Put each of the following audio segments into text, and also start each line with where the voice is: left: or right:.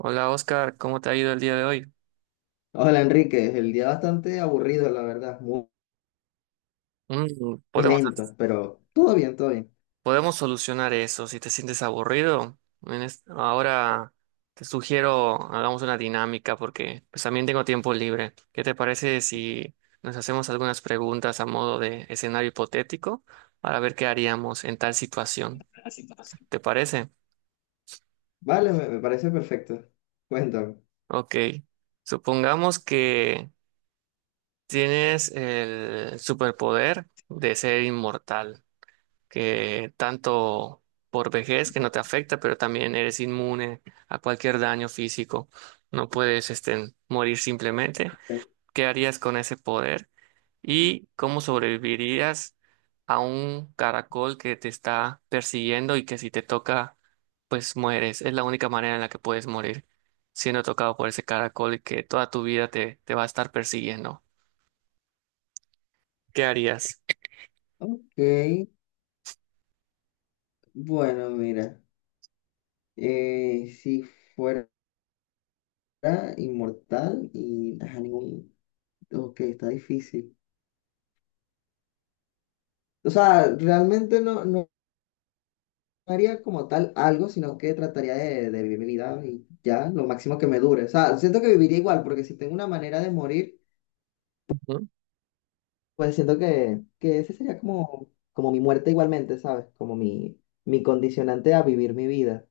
right: Hola Oscar, ¿cómo te ha ido el día de hoy?
left: Hola Enrique, el día bastante aburrido, la verdad,
right: Mm,
left: muy
right: podemos,
left: lento, pero todo bien, todo bien.
right: podemos solucionar eso. Si te sientes aburrido, ahora te sugiero hagamos una dinámica porque pues también tengo tiempo libre. ¿Qué te parece si nos hacemos algunas preguntas a modo de escenario hipotético para ver qué haríamos en tal situación? ¿Te parece?
left: Vale, me parece perfecto. Cuéntame.
right: Ok. Supongamos que tienes el superpoder de ser inmortal. Que tanto por vejez que no te afecta, pero también eres inmune a cualquier daño físico. No puedes morir simplemente. ¿Qué harías con ese poder? ¿Y cómo sobrevivirías a un caracol que te está persiguiendo y que si te toca, pues mueres? Es la única manera en la que puedes morir, siendo tocado por ese caracol y que toda tu vida te va a estar persiguiendo. ¿Qué harías?
left: Ok, bueno, mira, si fuera inmortal y ajá, ningún... Ok, está difícil. O sea, realmente no haría como tal algo, sino que trataría de vivir mi vida y ya, lo máximo que me dure. O sea, siento que viviría igual, porque si tengo una manera de morir...
right: Ujú,
left: Pues siento que ese sería como, como mi muerte igualmente, ¿sabes? Como mi condicionante a vivir mi vida.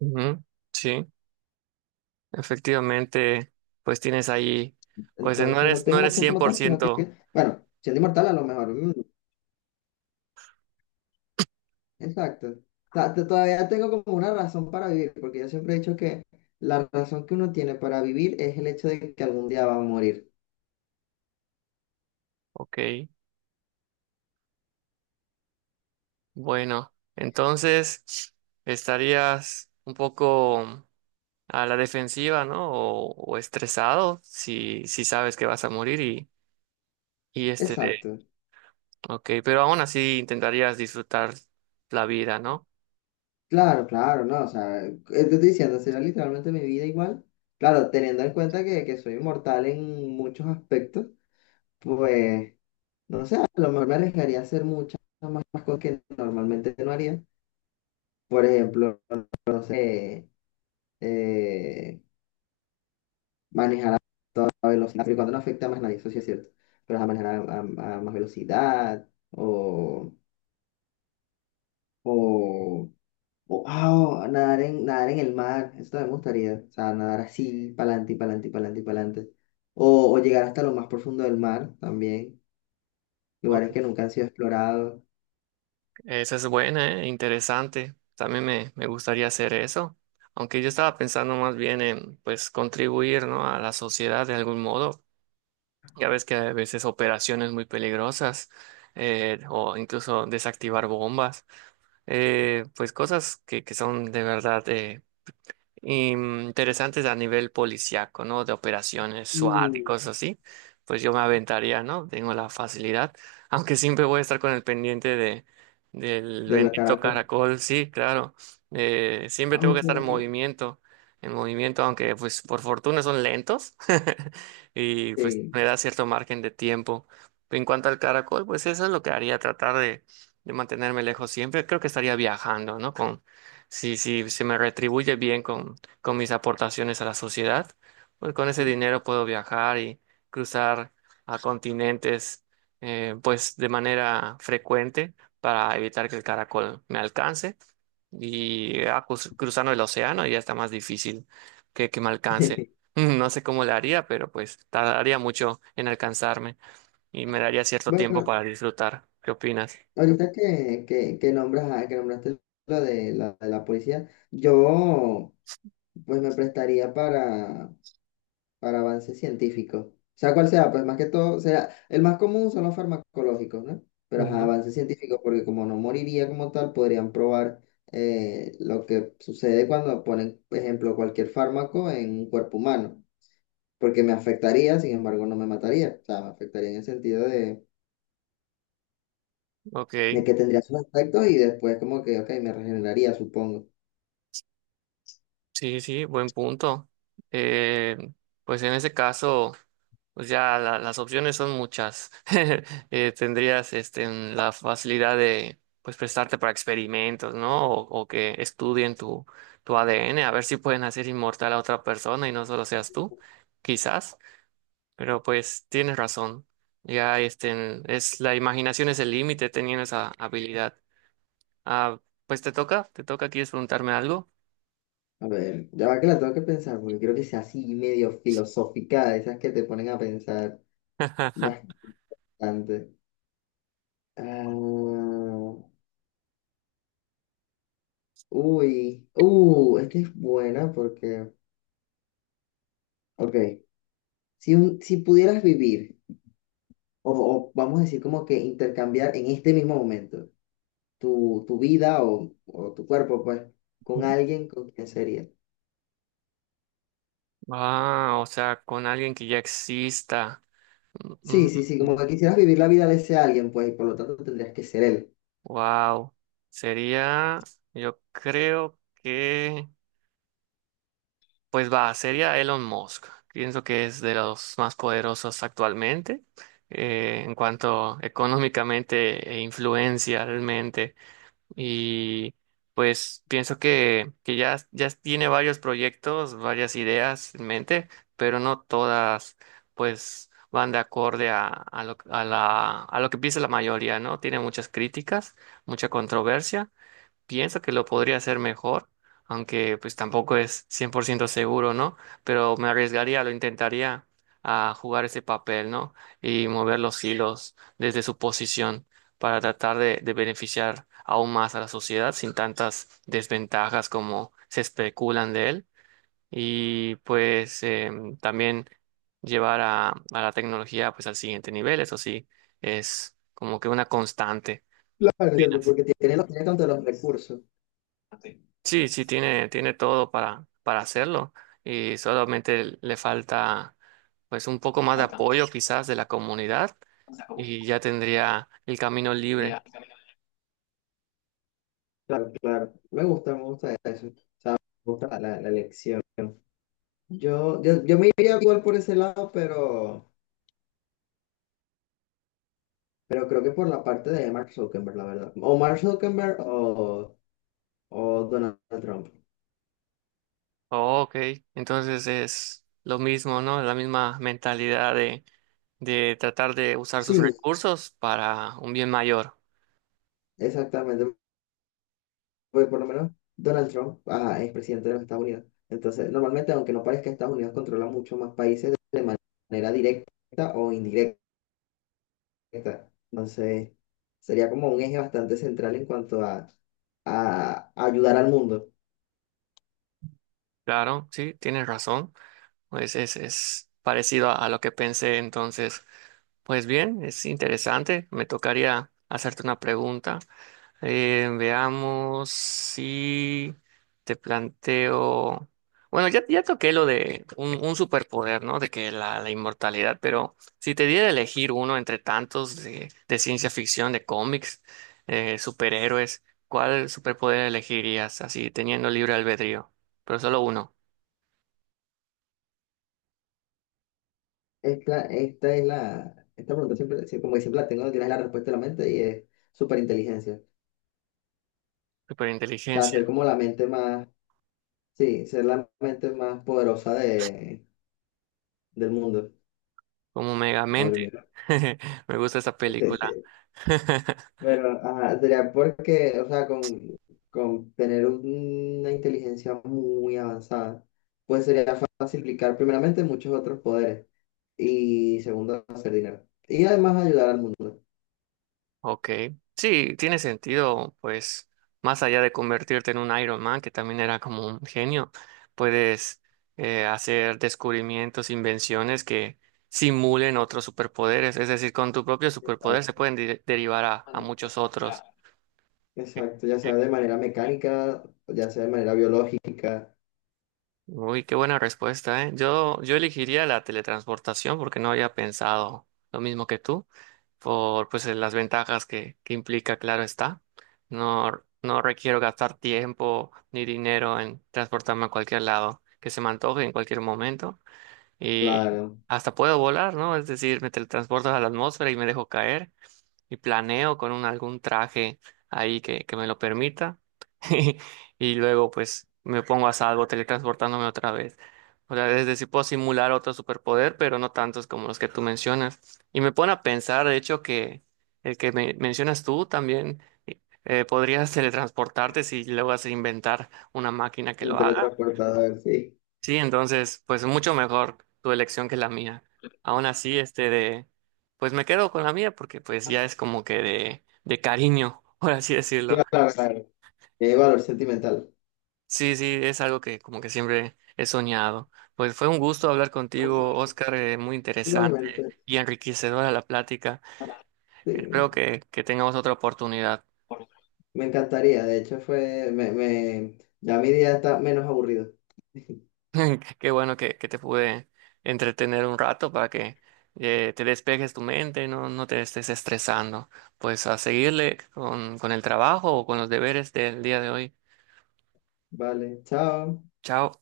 right: ujú, sí. Efectivamente, pues tienes ahí, pues
left: Entonces no
right: no
left: tengo una
right: eres
left: acción
right: cien
left: como
right: por
left: tal, sino
right: ciento
left: bueno, siendo inmortal a lo mejor. Exacto. O sea, todavía tengo como una razón para vivir, porque yo siempre he dicho que la razón que uno tiene para vivir es el hecho de que algún día va a morir.
right: ok, bueno, entonces estarías un poco a la defensiva, ¿no? O estresado si sabes que vas a morir y, y este de,
left: Exacto.
right: ok, pero aún así intentarías disfrutar la vida, ¿no?
left: Claro, claro, no, o sea, te estoy diciendo, será literalmente mi vida igual. Claro, teniendo en cuenta que soy inmortal en muchos aspectos, pues... No sé, a lo mejor me arriesgaría a hacer muchas más cosas que normalmente no haría. Por ejemplo, no sé, eh, manejar a velocidad, pero cuando no afecta a más nadie, eso sí es cierto. Pero a manejar a más velocidad o, o nadar nadar en el mar, eso también me gustaría. O sea, nadar así, para adelante y para adelante y para adelante y para adelante. O llegar hasta lo más profundo del mar también, lugares
right: Uy,
left: que nunca han sido explorados.
right: esa es buena, ¿eh? Interesante, también me gustaría hacer eso, aunque yo estaba pensando más bien en, pues, contribuir, ¿no? A la sociedad de algún modo. Ya ves que a veces operaciones muy peligrosas, o incluso desactivar bombas, pues cosas que son de verdad interesantes a nivel policiaco, ¿no? De operaciones SWAT y cosas
left: Uh,
right: así, pues yo me aventaría, ¿no? Tengo la facilidad, aunque siempre voy a estar con el pendiente de, del
left: de la
right: bendito
left: Caracas.
right: caracol, sí, claro. Siempre tengo que estar
left: Aunque,
right: en movimiento, aunque pues por fortuna son lentos y pues
left: sí.
right: me da cierto margen de tiempo. En cuanto al caracol, pues eso es lo que haría, tratar de mantenerme lejos siempre. Creo que estaría viajando, ¿no? Si si, se me retribuye bien con mis aportaciones a la sociedad, pues con ese dinero puedo viajar y cruzar a continentes, pues de manera frecuente para evitar que el caracol me alcance. Y cruzando el océano ya está más difícil que me alcance. No sé cómo le haría, pero pues tardaría mucho en alcanzarme y me daría cierto tiempo
left: Bueno,
right: para disfrutar. ¿Qué opinas?
left: ahorita que nombraste lo de de la policía, yo pues me prestaría para avances científicos. O sea, cual sea, pues más que todo, o sea, el más común son los farmacológicos, ¿no? Pero ajá,
right: Ujú.
left: avances científicos, porque como no moriría como tal, podrían probar lo que sucede cuando ponen, por ejemplo, cualquier fármaco en un cuerpo humano, porque me afectaría, sin embargo, no me mataría. O sea, me afectaría en el sentido de
right: Ok.
left: que tendría sus aspectos y después como que, ok, me regeneraría, supongo.
right: Sí, sí, buen punto. Eh, pues en ese caso, pues ya las opciones son muchas. Tendrías en la facilidad de pues prestarte para experimentos, ¿no? O que estudien tu, tu ADN, a ver si pueden hacer inmortal a otra persona y no solo seas tú, quizás. Pero pues tienes razón. Ya es la imaginación es el límite teniendo esa habilidad. Ah, pues te toca, ¿quieres preguntarme algo?
left: A ver, ya va que la tengo que pensar, porque creo que sea así medio filosófica, de esas que te ponen a pensar bastante. Ah, uy, esta es buena porque, ok, si, si pudieras vivir, o vamos a decir como que intercambiar en este mismo momento tu vida o tu cuerpo, pues, con alguien, ¿con quién sería?
right: Ah, o sea, con alguien que ya exista.
left: Sí, sí, sí, como que quisieras vivir la vida de ese alguien, pues, y por lo tanto tendrías que ser él.
right: Wow. Sería, yo creo que, pues va, sería Elon Musk. Pienso que es de los más poderosos actualmente, en cuanto económicamente e influencialmente. Y pues pienso que ya, ya tiene varios proyectos, varias ideas en mente, pero no todas pues van de acorde a lo que piensa la mayoría, ¿no? Tiene muchas críticas, mucha controversia, pienso que lo podría hacer mejor, aunque pues tampoco es 100% seguro, ¿no? Pero me arriesgaría, lo intentaría a jugar ese papel, ¿no? Y mover los hilos desde su posición para tratar de beneficiar aún más a la sociedad sin tantas desventajas como se especulan de él. Y pues también llevar a la tecnología pues al siguiente nivel, eso sí, es como que una constante.
left: Claro, entiendo, porque tiene, tiene tanto los recursos.
right: Sí, sí, tiene, tiene todo para hacerlo y solamente le falta pues un poco más de apoyo quizás de la comunidad y ya tendría el camino libre.
left: Claro, claro. Me gusta eso. O sea, me gusta la elección. Yo me iría igual por ese lado, pero creo que por la parte de Mark Zuckerberg, la verdad. O Mark Zuckerberg o Donald Trump.
right: Oh, ok, entonces es lo mismo, ¿no? La misma mentalidad de tratar de usar sus
left: Sí,
right: recursos para un bien mayor.
left: exactamente. Porque por lo menos Donald Trump ah, es presidente de los Estados Unidos. Entonces, normalmente, aunque no parezca, Estados Unidos controla mucho más países de manera directa o indirecta. Entonces, sería como un eje bastante central en cuanto a ayudar al mundo.
right: Claro, sí, tienes razón. Pues es parecido a lo que pensé entonces. Pues bien, es interesante. Me tocaría hacerte una pregunta. Veamos si te planteo. Bueno, ya, ya toqué lo de un superpoder, ¿no? De que la inmortalidad, pero si te diera a elegir uno entre tantos de ciencia ficción, de cómics, superhéroes, ¿cuál superpoder elegirías? Así, teniendo libre albedrío, pero solo uno.
left: Esta es la, esta pregunta siempre, sí, como que siempre la tengo, tienes la respuesta en la mente y es superinteligencia. O sea,
right: Superinteligencia,
left: ser como la mente más, sí, ser la mente más poderosa de, del mundo
right: como
left: o del
right: Megamente.
left: universo.
right: Me gusta esa película.
left: Pero, ajá, sería porque, o sea, con tener una inteligencia muy avanzada, pues sería fácil aplicar primeramente muchos otros poderes y segundo, hacer dinero. Y además ayudar al mundo.
right: Ok, sí, tiene sentido, pues más allá de convertirte en un Iron Man, que también era como un genio, puedes hacer descubrimientos, invenciones que simulen otros superpoderes, es decir, con tu propio superpoder se
left: Exacto.
right: pueden derivar a muchos otros.
left: Exacto, ya sea de manera mecánica, ya sea de manera biológica,
right: Uy, qué buena respuesta, ¿eh? Yo elegiría la teletransportación porque no había pensado lo mismo que tú, por pues las ventajas que implica, claro está. No, no requiero gastar tiempo ni dinero en transportarme a cualquier lado que se me antoje en cualquier momento. Y
left: claro,
right: hasta puedo volar, ¿no? Es decir, me teletransporto a la atmósfera y me dejo caer y planeo con un, algún traje ahí que me lo permita y luego pues me pongo a salvo teletransportándome otra vez. O sea, es decir, puedo simular otro superpoder, pero no tantos como los que tú mencionas. Y me pone a pensar, de hecho, que el que mencionas tú también, podrías teletransportarte si luego vas a inventar una máquina que
left: un
right: lo haga.
left: teletransportador, sí.
right: Sí, entonces, pues mucho mejor tu elección que la mía. Aún así, pues me quedo con la mía porque pues ya es como que de cariño, por así decirlo.
left: Claro, claro. Tiene valor sentimental.
right: Sí, sí, es algo que como que siempre he soñado. Pues fue un gusto hablar contigo, Oscar, muy
left: Igualmente,
right: interesante y enriquecedora la plática. Espero
left: sí.
right: que tengamos otra oportunidad.
left: Me encantaría, de hecho ya mi día está menos aburrido.
right: Qué bueno que te pude entretener un rato para que te despejes tu mente, no, no te estés estresando. Pues a seguirle con el trabajo o con los deberes del día de hoy.
left: Vale, chao.
right: Chao.